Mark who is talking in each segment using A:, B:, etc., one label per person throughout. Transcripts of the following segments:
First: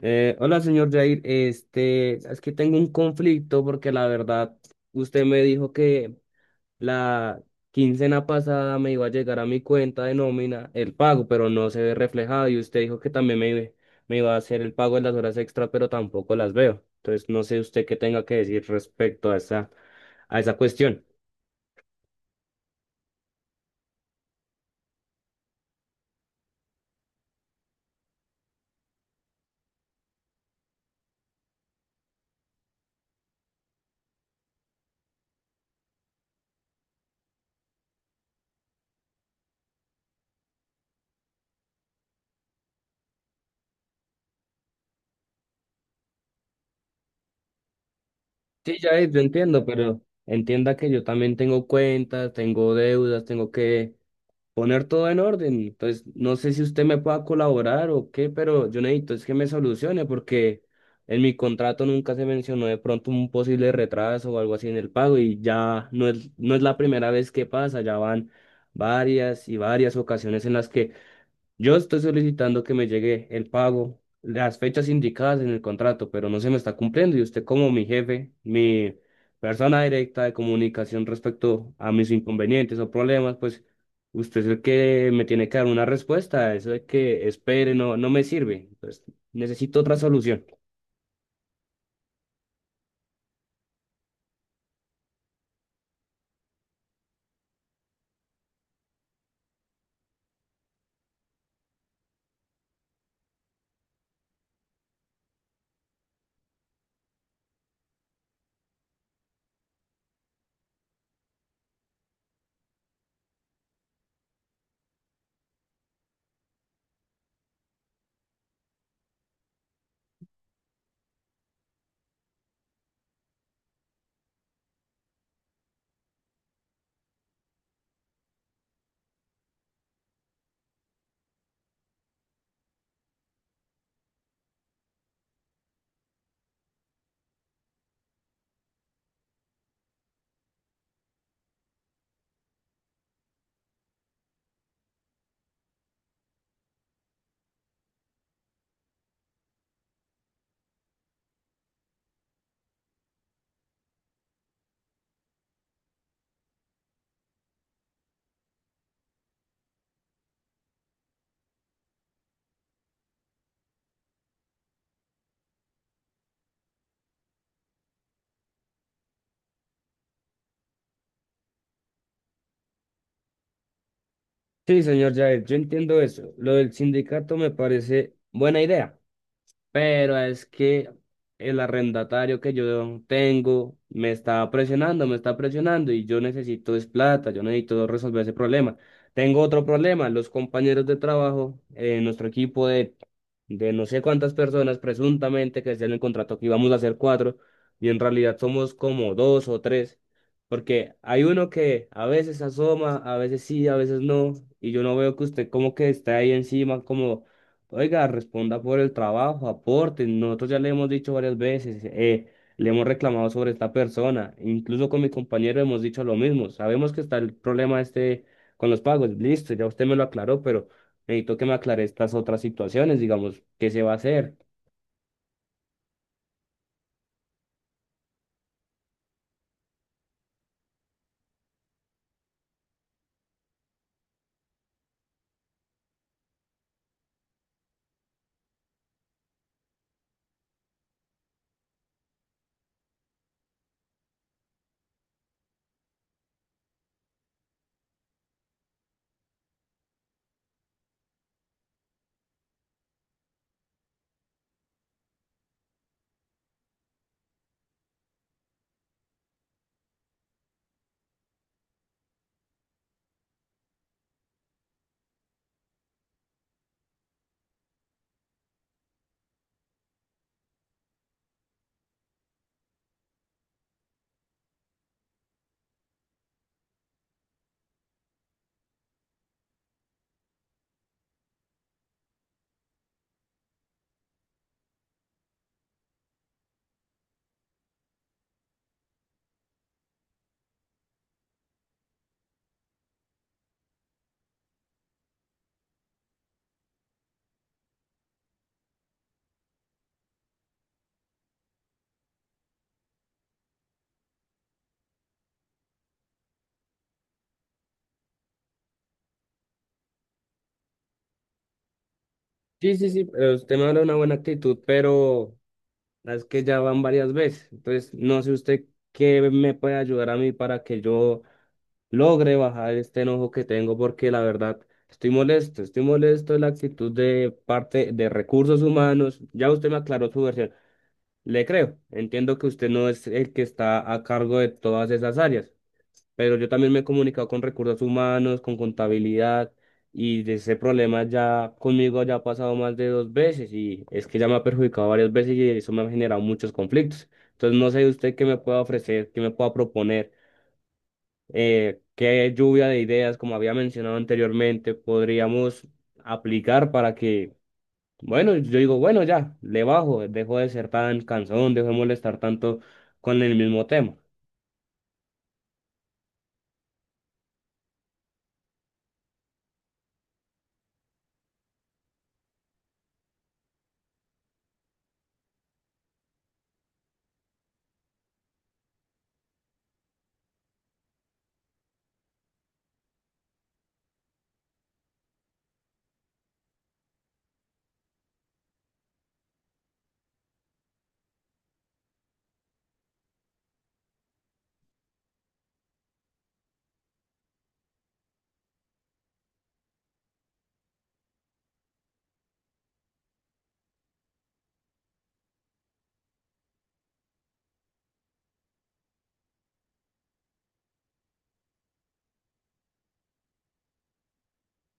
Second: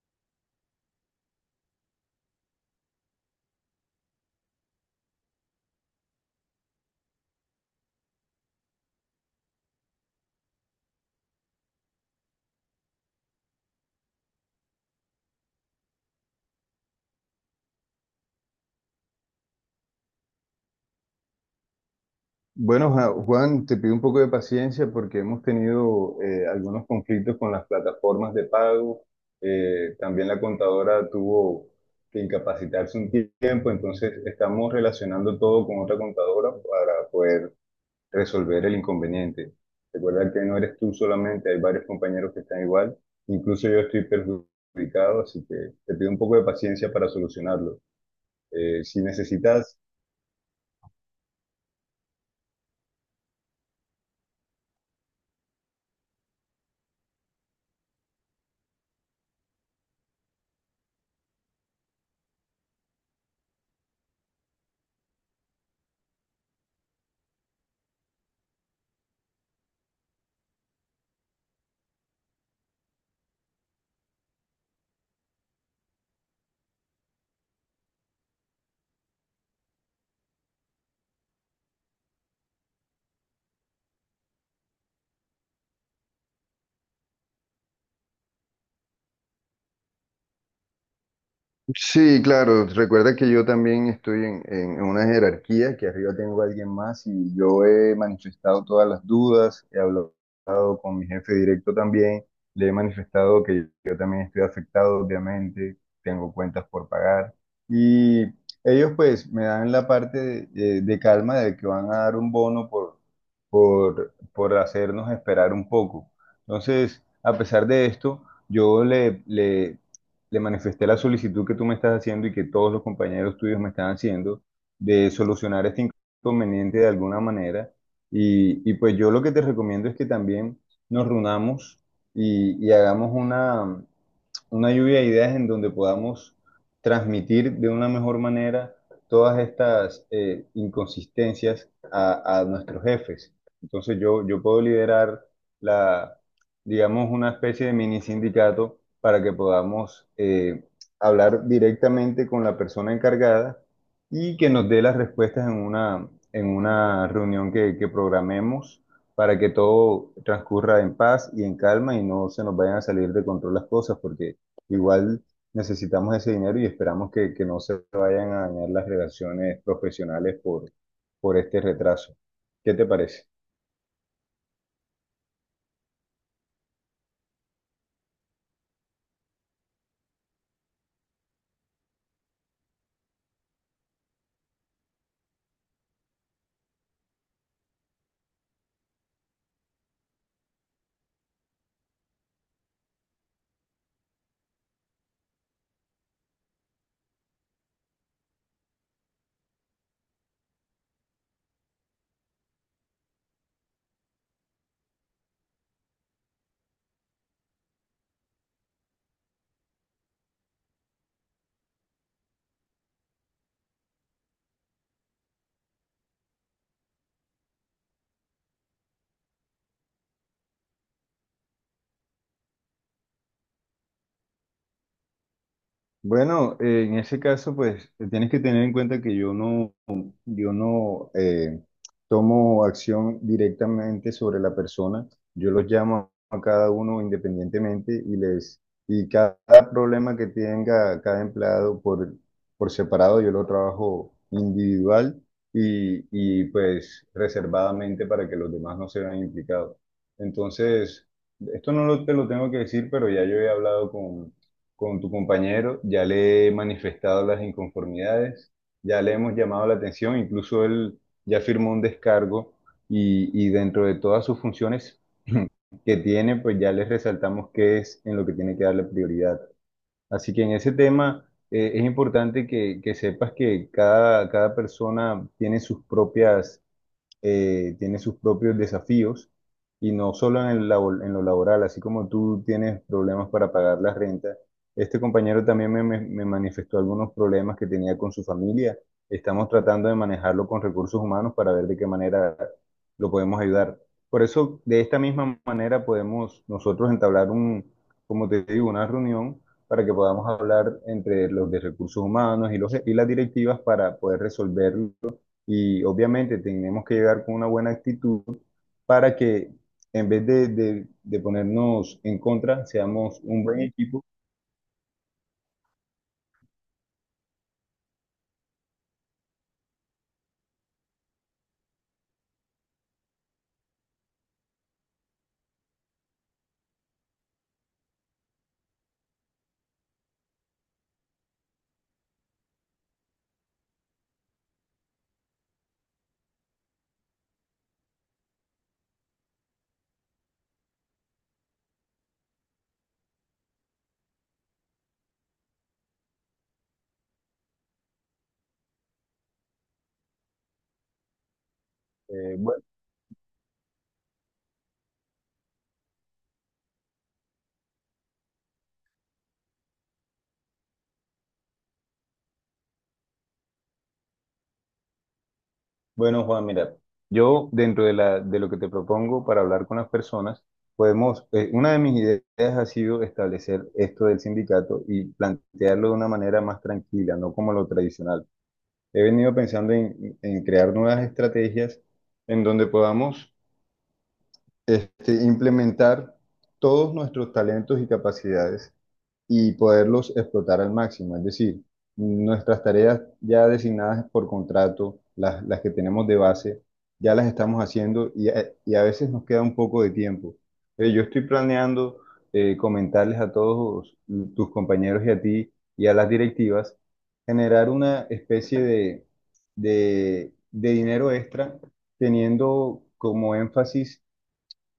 A: Hola, señor Jair. Este, es que tengo un conflicto porque la verdad, usted me dijo que la quincena pasada me iba a llegar a mi cuenta de nómina el pago, pero no se ve reflejado. Y usted dijo que también me iba a hacer el pago de las horas extra, pero tampoco las veo. Entonces, no sé usted qué tenga que decir respecto a esa cuestión.
B: Bueno, Juan, te pido un poco de paciencia porque hemos tenido algunos conflictos con las plataformas de pago. También la contadora tuvo que incapacitarse un tiempo, entonces estamos relacionando todo con otra contadora para poder resolver el inconveniente. Recuerda que no eres tú solamente, hay varios compañeros que están igual. Incluso yo estoy perjudicado, así que te pido un poco de paciencia para solucionarlo.
A: Sí,
B: Si
A: Jair, yo entiendo,
B: necesitas.
A: pero entienda que yo también tengo cuentas, tengo deudas, tengo que poner todo en orden. Entonces, no sé si usted me pueda colaborar o qué, pero yo necesito es que me solucione porque en mi contrato nunca se mencionó de pronto un posible retraso o algo así en el pago y ya no es la primera vez que pasa, ya van varias y varias ocasiones en las que yo estoy solicitando que me llegue el pago, las fechas indicadas en el contrato, pero no se me está cumpliendo y usted como mi jefe, mi persona directa de comunicación respecto a mis inconvenientes o problemas, pues usted es el que me tiene que dar una respuesta, eso de que espere no me sirve, pues necesito otra solución.
B: Sí, claro. Recuerda que yo también estoy en una jerarquía, que arriba tengo a alguien más, y yo he manifestado todas las dudas, he hablado con mi jefe directo también, le he manifestado que yo también estoy afectado, obviamente, tengo cuentas por pagar, y ellos pues me dan la parte de calma, de que van a dar un bono por hacernos esperar un poco. Entonces, a pesar de esto, yo le manifesté la solicitud que tú me estás haciendo y que todos los compañeros tuyos me están haciendo, de solucionar este inconveniente de alguna manera. Y pues yo lo que te recomiendo es que también nos reunamos y hagamos una lluvia de ideas en donde podamos transmitir de una mejor manera todas estas inconsistencias a nuestros jefes. Entonces yo puedo liderar la, digamos, una especie de mini sindicato para que podamos hablar directamente con la persona encargada y que nos dé las respuestas en en una reunión que programemos para que todo transcurra en paz y en calma y no se nos vayan a salir de control las cosas, porque igual necesitamos ese dinero y esperamos que no se vayan a dañar las relaciones profesionales por este retraso. ¿Qué te parece?
A: Sí, señor Jair, yo entiendo eso. Lo del sindicato me parece buena idea. Pero es que el arrendatario que yo tengo me está presionando y yo necesito es plata, yo necesito resolver ese problema. Tengo otro problema, los compañeros de trabajo, nuestro equipo de no sé cuántas personas, presuntamente que decían en el contrato que íbamos a ser cuatro y en realidad somos como dos o tres, porque hay uno que a veces asoma, a veces sí, a veces no, y yo no veo que usted como que está ahí encima, como oiga, responda por el trabajo, aporte. Nosotros ya le hemos dicho varias veces, le hemos reclamado sobre esta persona. Incluso con mi compañero hemos dicho lo mismo. Sabemos que está el problema este con los pagos. Listo, ya usted me lo aclaró, pero necesito que me aclare estas otras situaciones, digamos, ¿qué se va a hacer?
B: Bueno, en ese caso, pues tienes que tener en cuenta que yo no tomo acción directamente sobre la persona. Yo los llamo a cada uno independientemente y les y cada problema que tenga cada empleado por separado, yo lo trabajo individual y pues reservadamente, para que los demás no se vean implicados. Entonces, esto no lo, te lo tengo que decir, pero ya yo he hablado con tu compañero, ya le he manifestado las inconformidades, ya le hemos llamado la atención, incluso él ya firmó un descargo y dentro de todas sus funciones que tiene, pues ya les resaltamos qué es en lo que tiene que darle prioridad. Así que en ese tema, es importante que sepas que cada persona tiene sus propias tiene sus propios desafíos, y no solo en el en lo laboral, así como tú tienes problemas para pagar las rentas, este compañero también me manifestó algunos problemas que tenía con su familia. Estamos tratando de manejarlo con recursos humanos para ver de qué manera lo podemos ayudar. Por eso, de esta misma manera podemos nosotros entablar un, como te digo, una reunión para que podamos hablar entre los de recursos humanos y y las directivas para poder resolver, y obviamente tenemos que llegar con una buena actitud para que en vez de ponernos en contra,
A: Sí, sí, sí,
B: seamos
A: pero
B: un
A: usted
B: buen
A: me habla de una
B: equipo.
A: buena actitud, pero es que ya van varias veces. Entonces, no sé usted qué me puede ayudar a mí para que yo logre bajar este enojo que tengo porque la verdad estoy molesto de la actitud de parte de recursos humanos. Ya usted me aclaró su versión. Le creo, entiendo que usted no es el que está a cargo de todas esas áreas, pero yo también me he comunicado con recursos humanos, con contabilidad y de ese problema ya conmigo ya ha pasado más de dos veces y es que ya me ha perjudicado varias veces y eso me ha generado muchos conflictos. Entonces no sé usted qué me pueda ofrecer, qué me pueda proponer qué
B: Eh, bueno,
A: lluvia de ideas, como había mencionado anteriormente, podríamos aplicar para que, bueno, yo digo, bueno, ya, le bajo, dejo de ser tan cansón, dejo de molestar tanto con el mismo tema.
B: bueno, Juan, mira, yo dentro de la, de lo que te propongo para hablar con las personas, podemos, una de mis ideas ha sido establecer esto del sindicato y plantearlo de una manera más tranquila, no como lo tradicional. He venido pensando en crear nuevas estrategias en donde podamos, este, implementar todos nuestros talentos y capacidades y poderlos explotar al máximo. Es decir, nuestras tareas ya designadas por contrato, las que tenemos de base, ya las estamos haciendo, y y a veces nos queda un poco de tiempo. Yo estoy planeando comentarles a todos tus compañeros y a ti y a las directivas, generar una especie de dinero extra, teniendo como énfasis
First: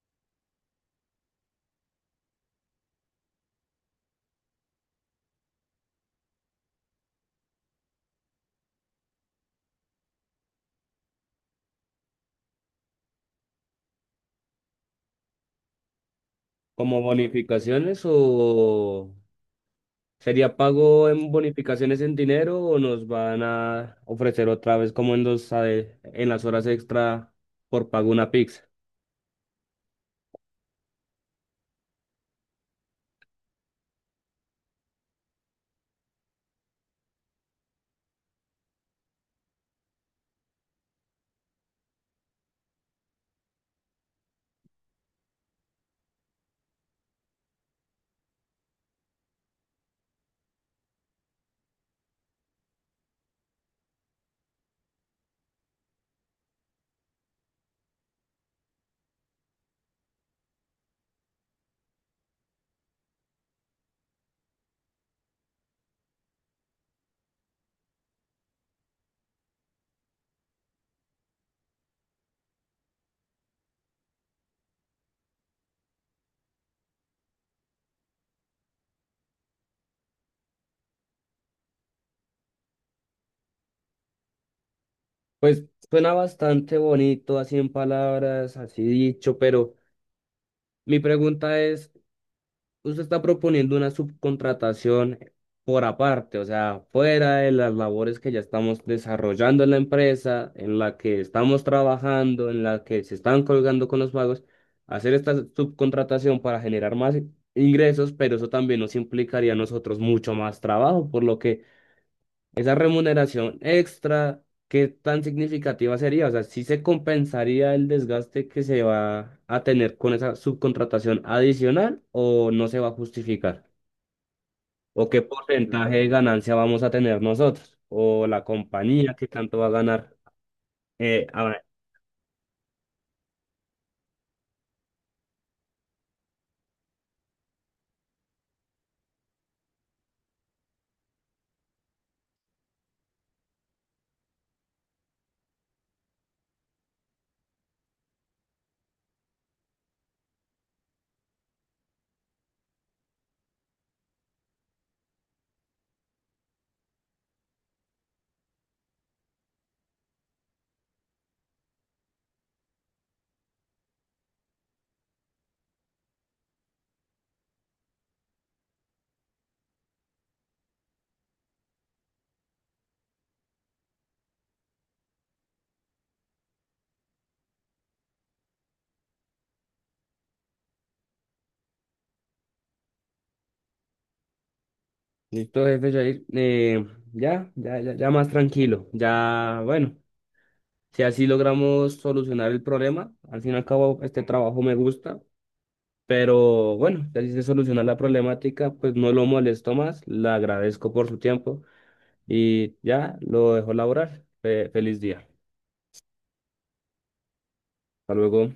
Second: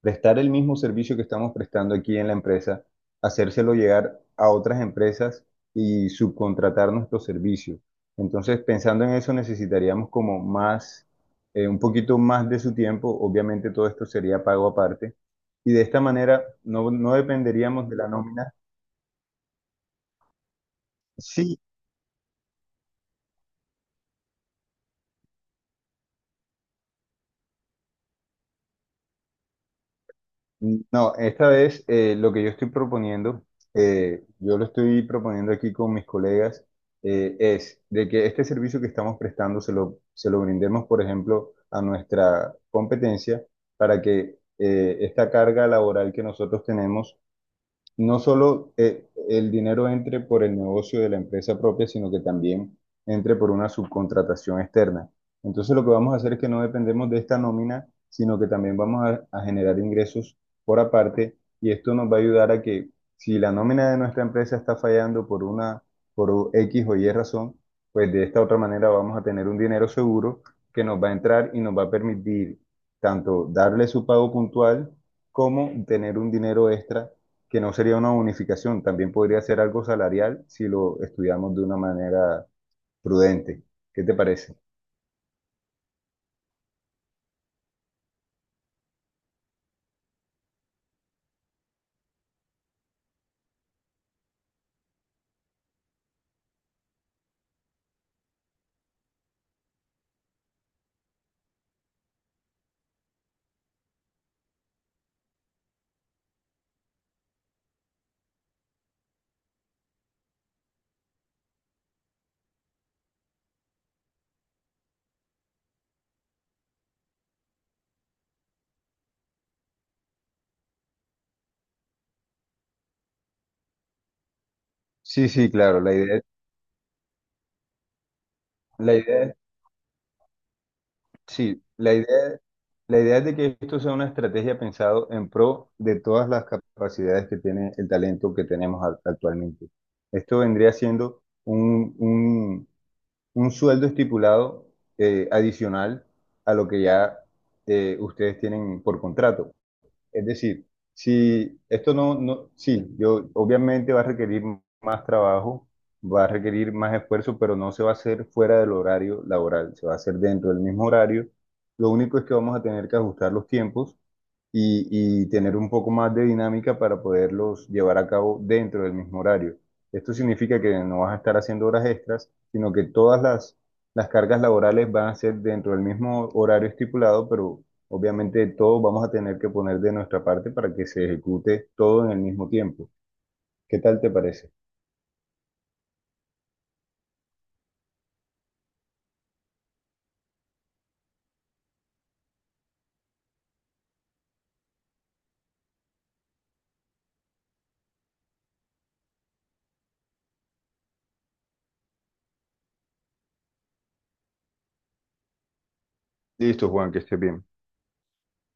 B: prestar el mismo servicio que estamos prestando aquí en la empresa, hacérselo llegar a otras empresas y subcontratar nuestro servicio. Entonces, pensando en eso, necesitaríamos como más, un poquito más de su tiempo. Obviamente todo esto sería pago aparte. Y de esta manera
A: ¿Como
B: no dependeríamos de
A: bonificaciones
B: la nómina.
A: o sería pago en
B: Sí.
A: bonificaciones en dinero o nos van a ofrecer otra vez como en en las horas extra por pago una pizza?
B: Mm, no, esta vez, lo que yo estoy proponiendo, yo lo estoy proponiendo aquí con mis colegas, es de que este servicio que estamos prestando se lo brindemos, por ejemplo, a nuestra competencia, para que esta carga laboral que nosotros tenemos, no solo el dinero entre por el negocio de la empresa propia, sino que también entre por una subcontratación externa. Entonces lo que vamos a hacer es que no dependemos de esta nómina, sino que también a generar ingresos por aparte, y esto nos va a ayudar a que si la nómina de nuestra empresa está fallando por X o Y razón, pues de esta otra manera vamos a tener un dinero seguro que nos va a entrar y nos va a permitir tanto darle su pago puntual como tener un dinero extra, que no sería una unificación, también podría ser algo salarial si lo estudiamos de una manera prudente. ¿Qué te parece?
A: Pues suena bastante bonito así en palabras, así dicho, pero mi pregunta es. Usted está proponiendo una subcontratación por aparte, o sea, fuera de las labores que ya estamos desarrollando en la empresa, en la que estamos trabajando, en la que se están colgando con los pagos, hacer esta subcontratación para generar más ingresos, pero eso también nos implicaría a nosotros mucho más trabajo, por lo que esa remuneración extra, ¿qué tan significativa sería? O sea, ¿si se compensaría el desgaste que se va a tener con esa subcontratación adicional o no se va a justificar? ¿O qué
B: Sí, sí, claro,
A: porcentaje de ganancia vamos a tener nosotros? ¿O la
B: la
A: compañía
B: idea,
A: qué
B: es-
A: tanto va a ganar?
B: sí,
A: Ahora,
B: la idea es de que esto sea una estrategia pensado en pro de todas las capacidades que tiene el talento que tenemos actualmente. Esto vendría siendo un sueldo estipulado, adicional a lo que ya, ustedes tienen por contrato. Es decir, si esto no, no, sí, yo obviamente va a requerir más trabajo, va a requerir más esfuerzo, pero no se va a hacer fuera del horario laboral, se va a hacer dentro del mismo horario. Lo único es que vamos a tener que ajustar los tiempos y tener un poco más de dinámica para poderlos llevar a cabo dentro del mismo horario. Esto significa que no vas a estar haciendo horas extras, sino que todas las cargas laborales van a ser dentro del mismo horario estipulado, pero obviamente todos vamos a tener que poner de nuestra parte para que se ejecute todo en el mismo tiempo. ¿Qué tal te parece?
A: listo, jefe Jair. Ya, ya, ya, ya más tranquilo. Ya, bueno, si así logramos solucionar el problema, al fin y al cabo este trabajo me gusta. Pero bueno, así se soluciona la problemática, pues no lo molesto más, le agradezco por su tiempo y ya lo dejo laborar. Feliz día.
B: Listo, Juan, que estés bien.
A: Hasta luego.